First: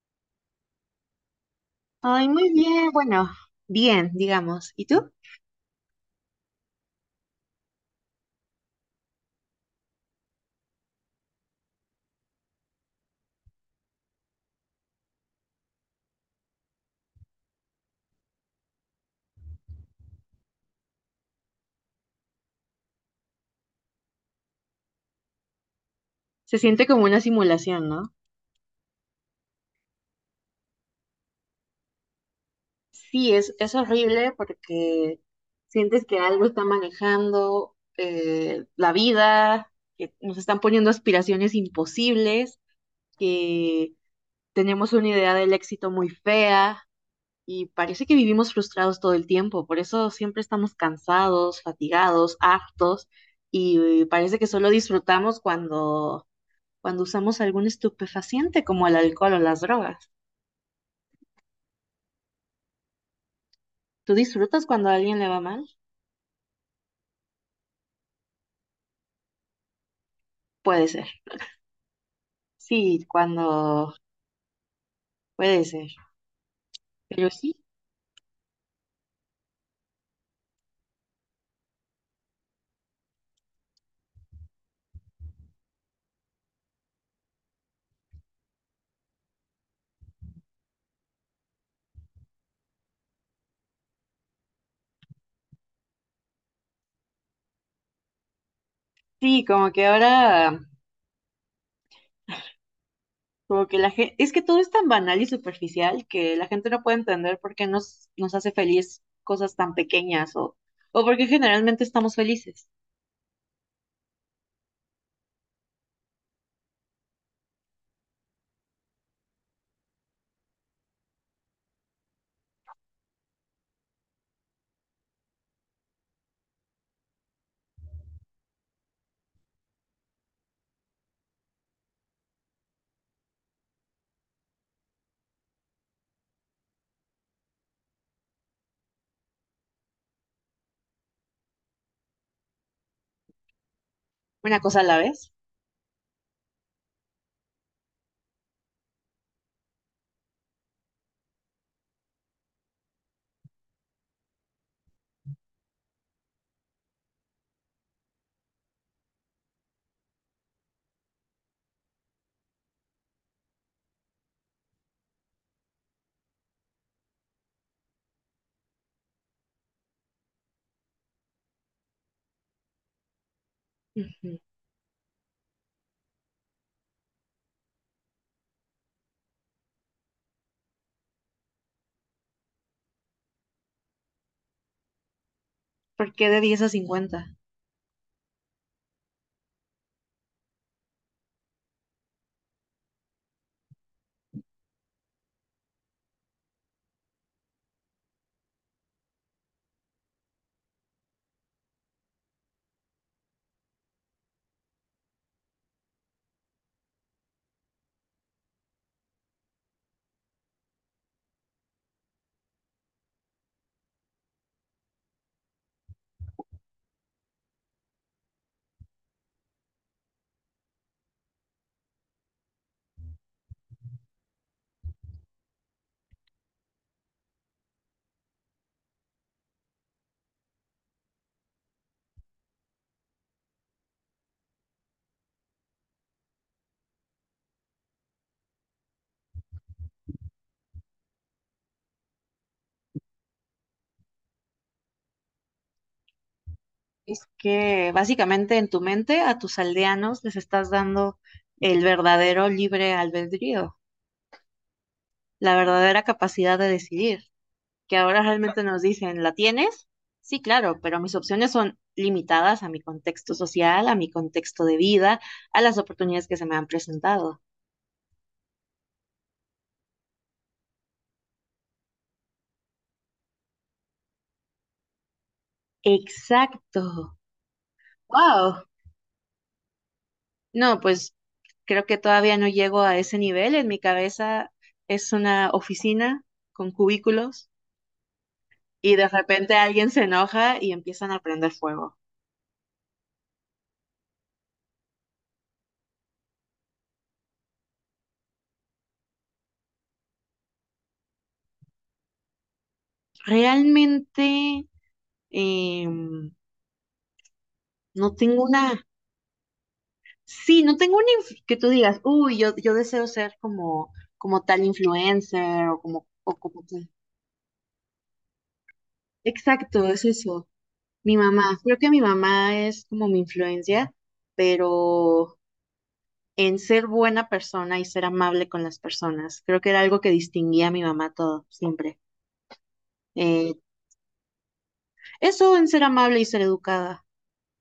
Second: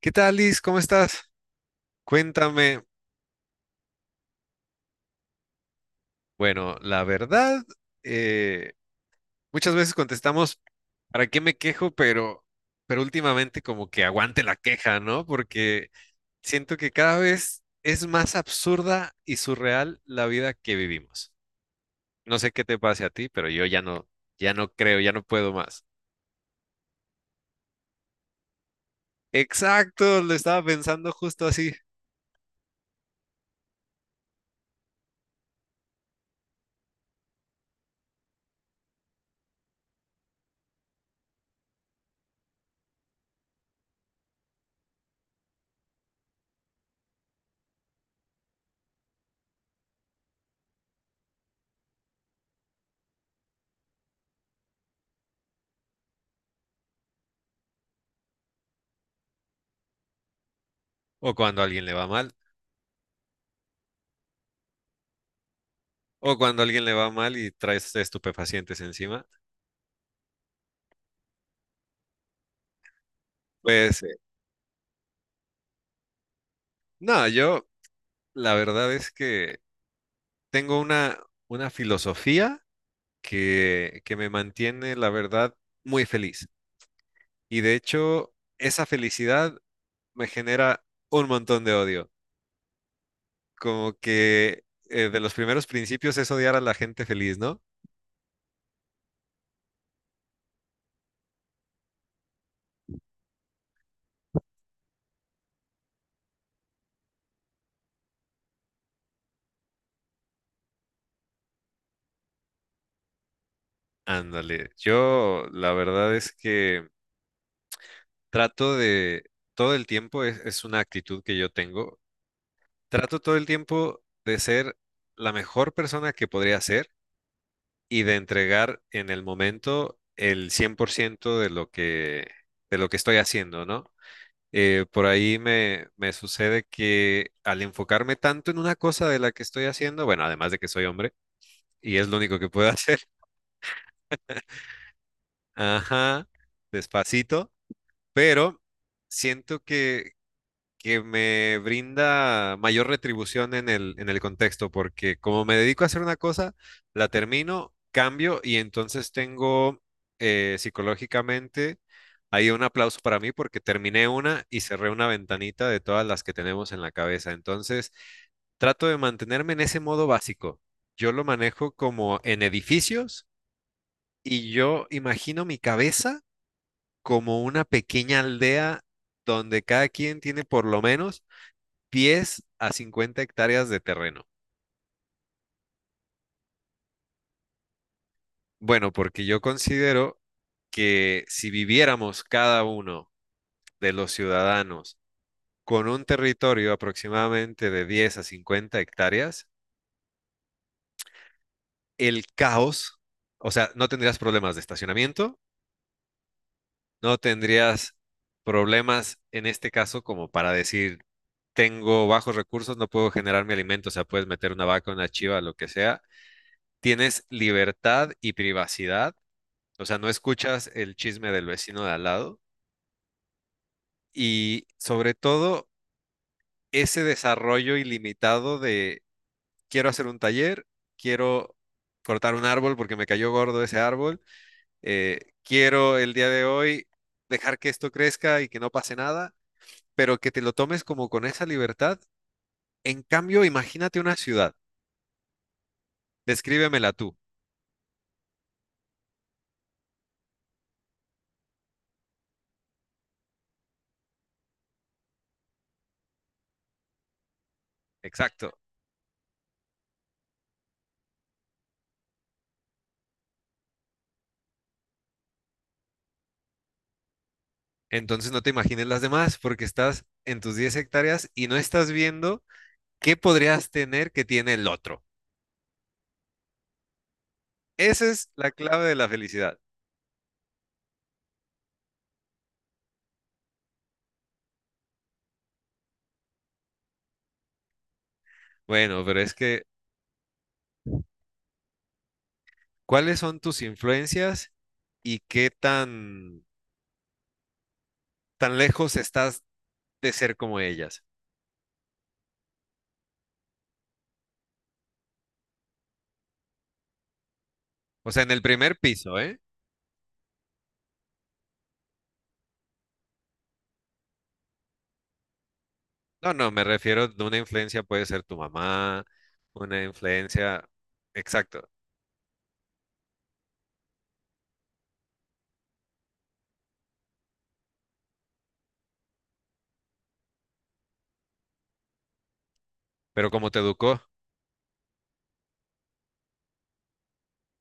¿Qué tal, Liz? ¿Cómo estás? Ay, muy Cuéntame. bien, bueno, bien, digamos. ¿Y tú? Bueno, la verdad, eh, muchas veces contestamos, ¿para qué me quejo? Pero últimamente como que aguante la queja, ¿no? Porque siento que cada vez es más absurda y surreal la vida que vivimos. No sé qué te pase a ti, pero yo ya no, ya no creo, ya no puedo más. Se siente como una simulación, ¿no? Exacto, lo estaba pensando justo así. Sí, es horrible porque sientes que algo está manejando la vida, que nos están poniendo aspiraciones imposibles, que tenemos una idea del éxito muy fea y parece que vivimos frustrados todo el tiempo. Por eso siempre estamos cansados, fatigados, hartos y parece que solo disfrutamos cuando usamos algún estupefaciente como el alcohol o las drogas. O cuando a alguien le va mal, ¿Tú disfrutas cuando a alguien le va mal? o cuando a alguien le va mal y traes estupefacientes encima. Puede ser. Sí, cuando Pues, puede ser. Pero no, sí, yo... La verdad es que tengo una filosofía que me mantiene, la verdad, muy feliz. Y de hecho, esa felicidad me genera un montón de odio. Como que de los primeros principios es odiar a la gente feliz, ¿no? sí, como que ahora, como que la gente, es que todo es tan banal y superficial que la gente no puede entender por qué nos hace feliz cosas tan pequeñas o por qué generalmente estamos felices. Ándale, yo la verdad es que trato de, todo el tiempo, es una actitud que yo tengo, trato todo el tiempo de ser la mejor persona que podría ser y de entregar en el momento el 100% de de lo que estoy haciendo, ¿no? Por ahí me sucede que al enfocarme tanto en una cosa de la que estoy haciendo, bueno, además de que soy hombre y es lo único que puedo hacer, Una cosa a la vez. ajá, despacito, pero siento que me brinda mayor retribución en en el contexto, porque como me dedico a hacer una cosa, la termino, cambio y entonces tengo psicológicamente ahí un aplauso para mí porque terminé una y cerré una ventanita de todas las que tenemos en la cabeza. Entonces, trato de mantenerme en ese modo básico. Yo lo manejo como en edificios Ujú. y yo imagino mi cabeza como una pequeña aldea donde cada quien tiene por lo menos pies a 50 hectáreas de terreno. ¿Por qué de 10 a 50? Bueno, porque yo considero que si viviéramos cada uno de los ciudadanos con un territorio aproximadamente de 10 a 50 hectáreas, el caos, o sea, no tendrías problemas de estacionamiento, no tendrías problemas en este caso como para decir, tengo bajos recursos, no puedo generar mi alimento, o sea, puedes meter una vaca, una chiva, lo que sea. Tienes libertad y privacidad. O sea, no escuchas el chisme del vecino de al lado y sobre todo ese desarrollo ilimitado de quiero hacer un taller, quiero cortar un árbol porque me cayó gordo ese árbol, quiero el día de hoy dejar que esto crezca y que no pase nada, pero que te lo tomes como con esa libertad. En cambio, imagínate una ciudad, descríbemela tú, Es que básicamente en tu mente a tus aldeanos les estás dando el verdadero libre albedrío, la verdadera capacidad de decidir, que ahora exacto. realmente nos dicen, ¿la tienes? Sí, claro, pero mis opciones son limitadas a mi contexto social, a mi contexto de vida, a las oportunidades que se me han presentado. Entonces no te imagines las demás porque estás en tus 10 hectáreas y no estás viendo ¿qué podrías tener que tiene el otro? Exacto. Esa es la Wow. clave de la felicidad. No, pues creo que todavía no llego a ese nivel. En mi cabeza es una oficina con cubículos y Bueno, de pero es repente que, alguien se enoja y empiezan a prender fuego. ¿cuáles son tus influencias y qué tan lejos estás de ser como ellas? Realmente eh, O no sea, en el tengo primer una, piso, ¿eh? sí, no tengo una que tú digas, uy, yo deseo ser como tal influencer o como, No, o no, como me tal". refiero de una influencia puede ser tu mamá, Exacto, una es eso. influencia, Mi mamá, exacto. creo que mi mamá es como mi influencia, pero en ser buena persona y ser amable con las personas. Creo que era algo que distinguía a mi mamá todo, siempre. Pero cómo Eh, te educó, Eso en ser amable y ser educada.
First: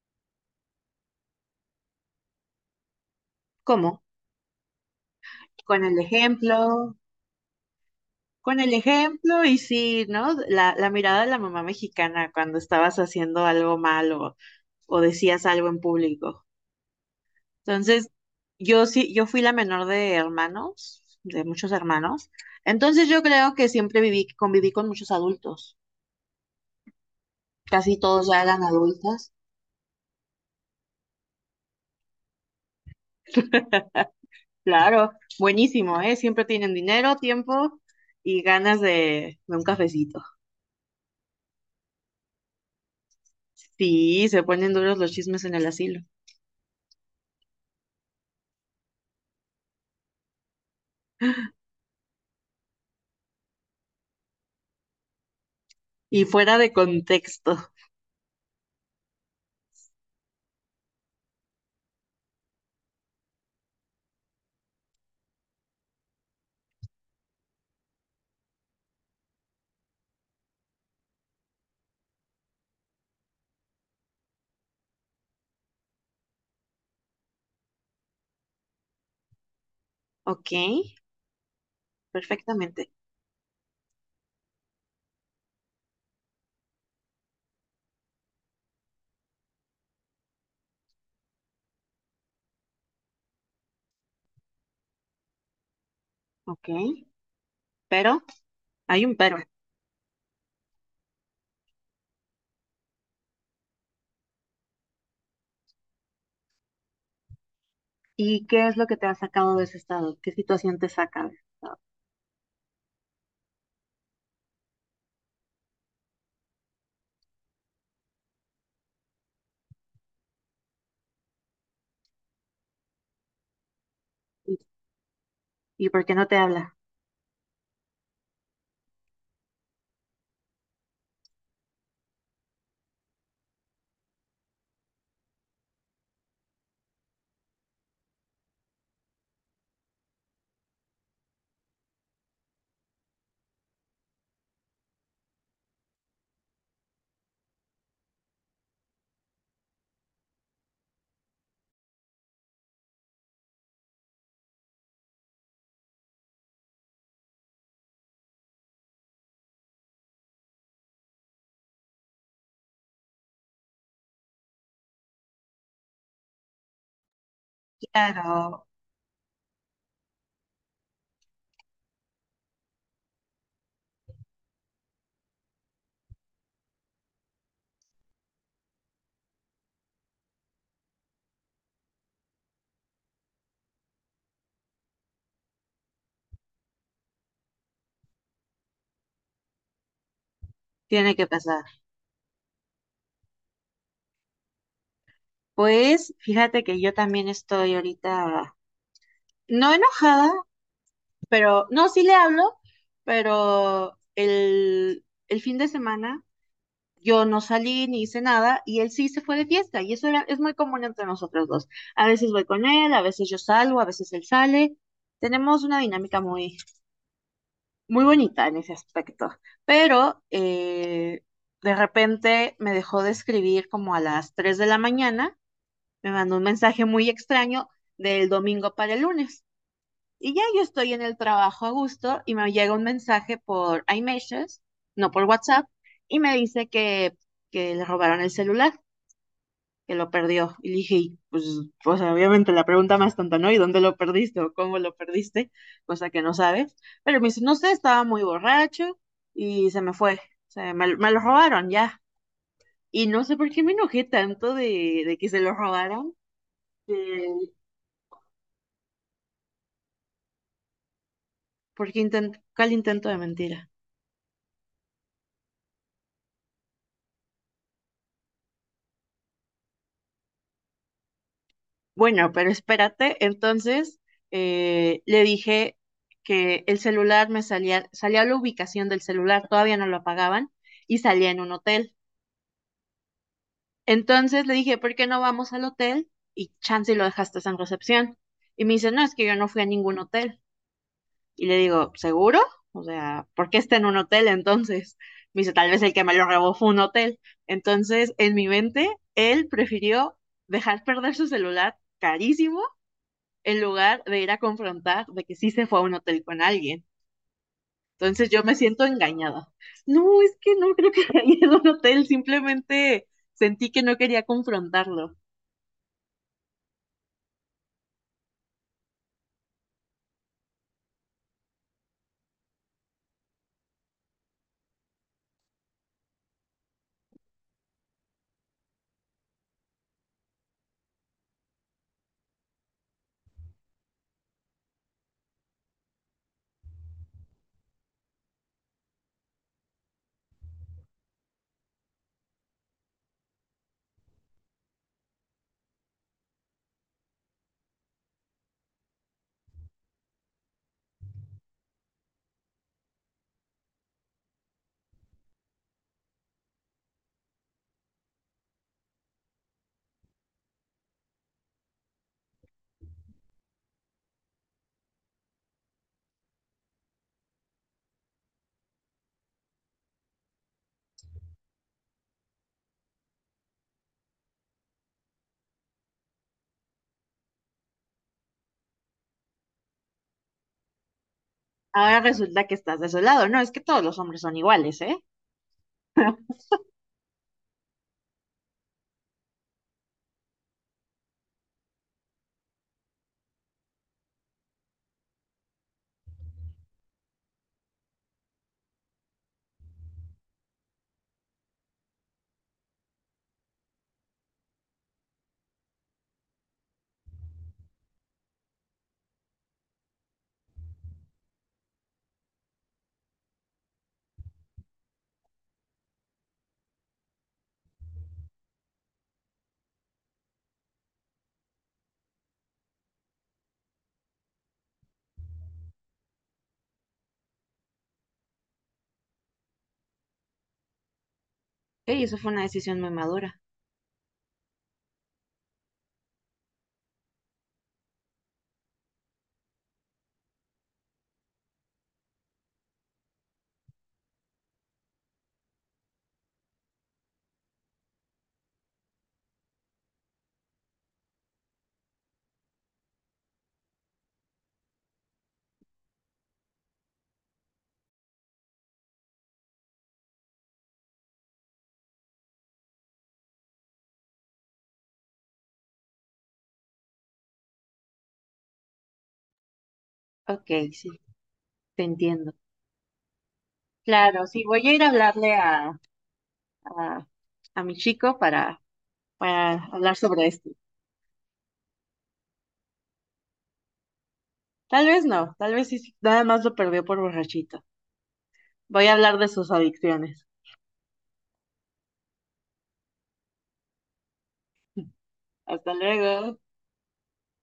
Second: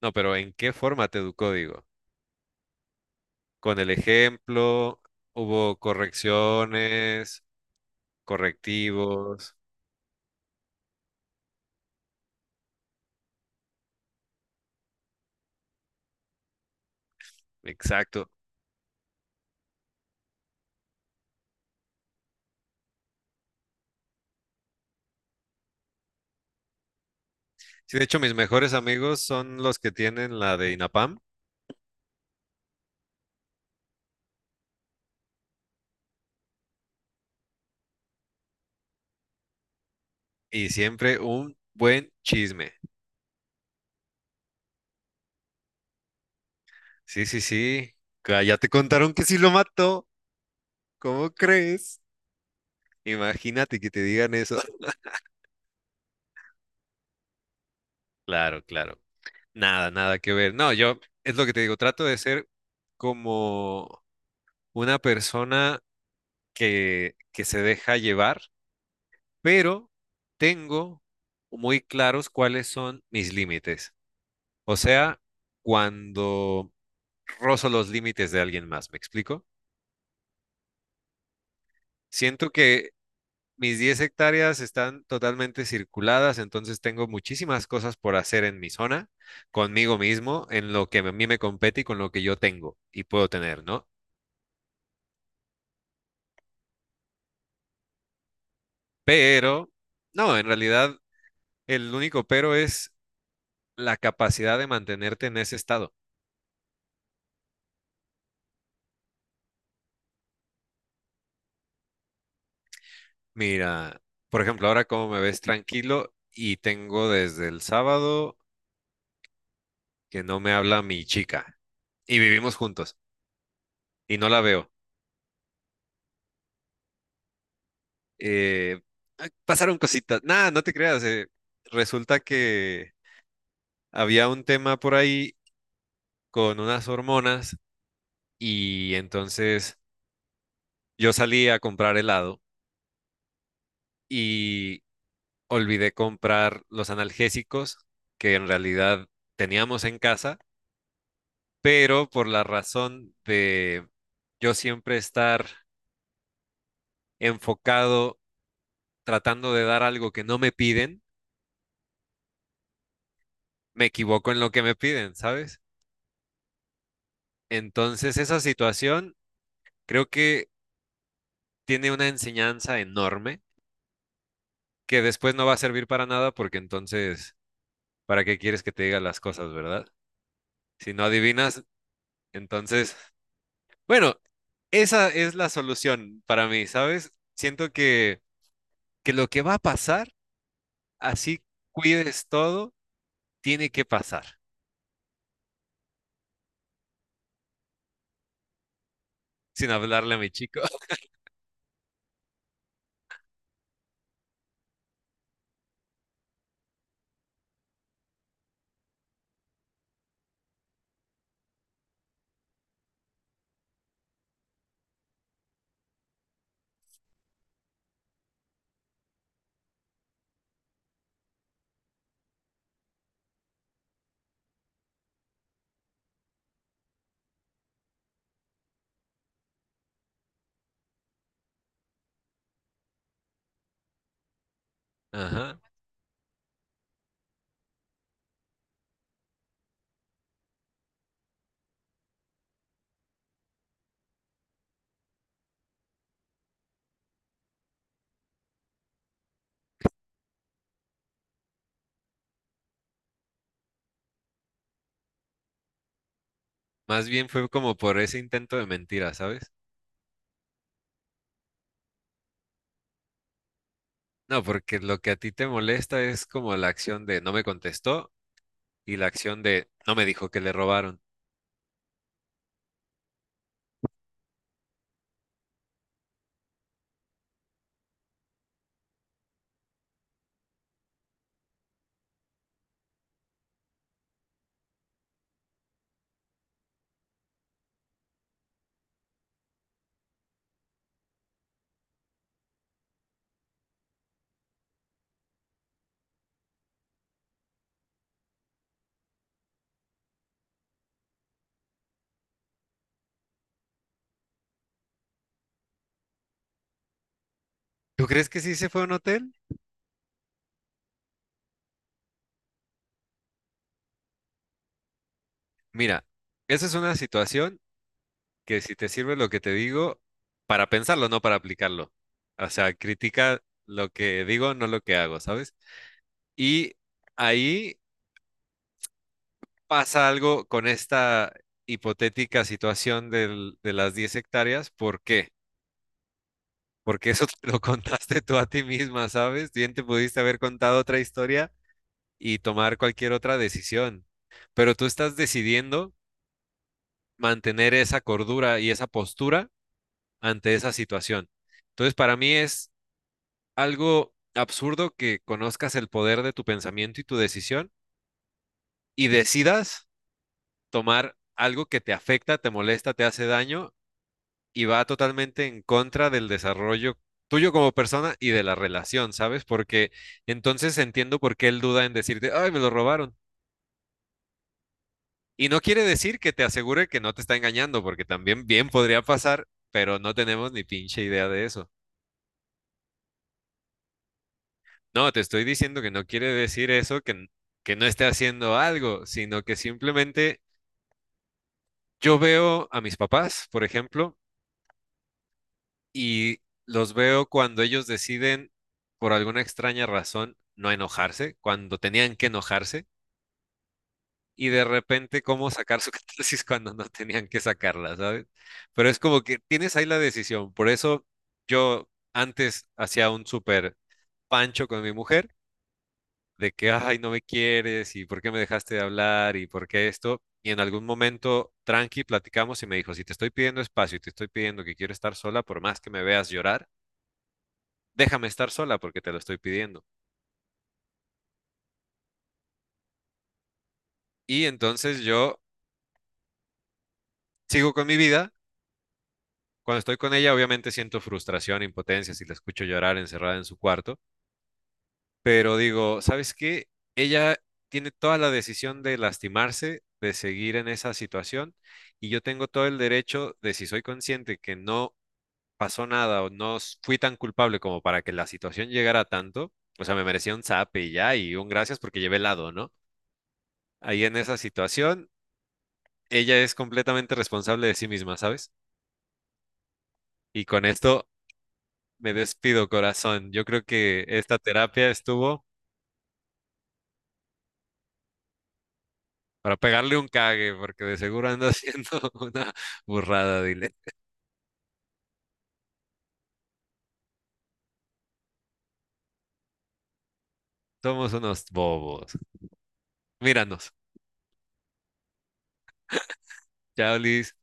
no, pero ¿en qué forma te educó, digo? Con el ¿Cómo? ejemplo, hubo Con el ejemplo, correcciones, con el ejemplo correctivos, y sí, ¿no? La mirada de la mamá mexicana cuando estabas haciendo algo malo o decías algo en público. Entonces, exacto. yo sí, yo fui la menor de hermanos, de muchos hermanos. Entonces, yo creo que siempre viví, conviví con muchos adultos. Casi Sí, de hecho, todos mis ya eran mejores amigos adultos. son los que tienen la de INAPAM Claro, buenísimo, ¿eh? Siempre tienen dinero, tiempo y ganas de un cafecito. y siempre un buen chisme. Sí, se ponen duros los chismes en el asilo. Sí, sí, sí. Ya te contaron que sí lo mató. ¿Cómo crees? Imagínate que te digan eso. Y fuera de contexto. Claro, claro. Nada, nada que ver. No, yo es lo que te digo, trato de ser como una persona que se deja llevar, pero tengo muy claros cuáles son mis límites. O sea, cuando rozo los límites de alguien más, ¿me explico? Ok, Siento perfectamente. que mis 10 hectáreas están totalmente circuladas, entonces tengo muchísimas cosas por hacer en mi zona, conmigo mismo, en lo que a mí me compete y con lo que yo tengo y puedo tener, ¿no? Ok, pero hay un pero. Pero, no, en realidad el único pero es la capacidad de mantenerte en ese estado. ¿Y qué es lo que te ha sacado de ese estado? ¿Qué situación te saca de ese estado? Mira, por ejemplo, ahora como me ves tranquilo y tengo desde el sábado que no me habla mi chica, y vivimos juntos y no la ¿Y, veo. y por qué no te habla? Eh, "Ay, pasaron cositas. Nada, no te creas. Resulta que había un tema por ahí con unas hormonas y entonces yo salí a comprar helado y olvidé comprar los analgésicos que en realidad teníamos en casa, pero por la razón de yo siempre estar enfocado tratando de dar algo que no me piden, me equivoco en lo que me piden, ¿sabes? Entonces, esa Claro, situación creo que tiene una enseñanza enorme que después no va a servir para nada porque entonces, ¿para qué quieres que te diga las cosas, verdad? Si no adivinas, entonces, bueno, esa es la solución para mí, ¿sabes? Siento que lo que va a pasar, tiene que así pasar. cuides todo, tiene que pasar, Pues fíjate que yo también estoy ahorita, sin no hablarle a mi enojada, chico. pero no, sí le hablo, pero el fin de semana Yo no salí ni hice nada y él sí se fue de fiesta y eso era, es muy común entre nosotros dos. A veces voy con él, a veces yo salgo, a veces él sale. Tenemos una dinámica muy, muy bonita en ese aspecto, pero de repente me dejó de escribir como a las 3:00 de la mañana, me mandó un mensaje muy extraño del domingo para el lunes. Y ya yo estoy en el trabajo a gusto y me llega un mensaje por iMessages, no por Ajá. WhatsApp, y me dice que le robaron el celular que lo perdió. Y le dije, y, pues, o sea obviamente la pregunta más tonta, ¿no? ¿Y dónde lo perdiste o cómo lo perdiste? Cosa que no sabes. Pero me dice, no sé, estaba muy borracho y se me fue. O sea, me lo robaron ya. Y no sé por qué me enojé tanto de que se lo robaron, Más eh, bien fue como por ese intento de mentira, ¿sabes? porque intent ¿cuál intento de mentira? No, porque lo que a ti te molesta es como la acción de no me contestó, y la acción de no me dijo que le robaron. Bueno, pero espérate, entonces le dije que el celular me salía, salía la ubicación del celular, todavía no lo apagaban, y salía en un hotel. Entonces le dije, ¿por qué no vamos al hotel? Y chance y lo dejaste en recepción. Y me dice, no, es que yo no fui a ningún hotel. Y le digo, ¿seguro? O sea, ¿por qué está en un hotel entonces? Me dice, tal vez el que me lo robó fue un hotel. Entonces, en mi mente, él prefirió dejar perder su celular carísimo en lugar de ir a confrontar de que sí se fue a un hotel con alguien. ¿Tú crees Entonces que yo me sí se fue siento a un hotel? engañada. No, es que no creo que haya ido a un hotel, simplemente sentí que no quería confrontarlo. Mira, esa es una situación que si te sirve lo que te digo, para pensarlo, no para aplicarlo. O sea, critica lo que digo, no lo que hago, ¿sabes? Y ahí pasa algo con esta hipotética situación de las 10 hectáreas. ¿Por qué? Porque eso te lo contaste tú a ti misma, ¿sabes? Bien te pudiste haber contado otra historia y tomar cualquier otra decisión, pero tú estás decidiendo mantener esa cordura y esa postura ante esa situación. Entonces, para mí es algo absurdo que conozcas el poder de tu pensamiento y tu decisión y decidas tomar algo que te afecta, te molesta, te hace daño y va totalmente en contra del desarrollo tuyo como persona y de la relación, ¿sabes? Porque entonces entiendo por qué él duda en decirte, ay, me lo robaron. Y no quiere decir que te asegure que no te está engañando, porque también bien podría pasar, pero no tenemos ni pinche idea de eso. Ahora resulta que estás desolado. No, es que todos los hombres son iguales, ¿eh? No, te estoy diciendo que no quiere decir eso, que no esté haciendo algo, sino que simplemente yo veo a mis papás, por ejemplo, y los veo cuando ellos deciden, por alguna extraña razón, no enojarse, cuando tenían que enojarse, y de repente cómo sacar su catarsis cuando no tenían que sacarla, ¿sabes? Pero es como que tienes ahí la decisión. Por eso yo antes hacía un súper pancho con mi mujer de que, ay, no me quieres y por qué me dejaste de hablar y por qué esto. Y en algún momento, tranqui, platicamos y me dijo, si te estoy pidiendo espacio y te estoy pidiendo que quiero estar sola, por más que me veas llorar, déjame estar sola porque te lo estoy pidiendo. Sí, eso fue una decisión muy madura. Y entonces yo sigo con mi vida. Cuando estoy con ella, obviamente siento frustración, impotencia si la escucho llorar encerrada en su cuarto, pero digo, ¿sabes qué? Ella tiene toda la decisión de lastimarse, de seguir en esa situación, y yo tengo todo el derecho de, si soy consciente que no pasó nada o no s- fui tan culpable como para que la situación llegara a tanto, o sea, me merecía un zap y ya, y un gracias porque llevé helado, ¿no? Ahí en esa situación, ella es completamente responsable de sí misma, ¿sabes? Y Ok, con sí, esto te me entiendo. despido, corazón. Yo creo que Claro, esta sí, voy a ir a terapia hablarle estuvo a, a mi chico para, para para hablar pegarle un sobre esto. cague, porque de seguro anda haciendo una burrada, dile. Tal vez no, tal vez sí, sí, nada más lo perdió por borrachito. Voy a hablar de sus adicciones. Somos unos bobos. Míranos. Hasta luego. Chao, Liz.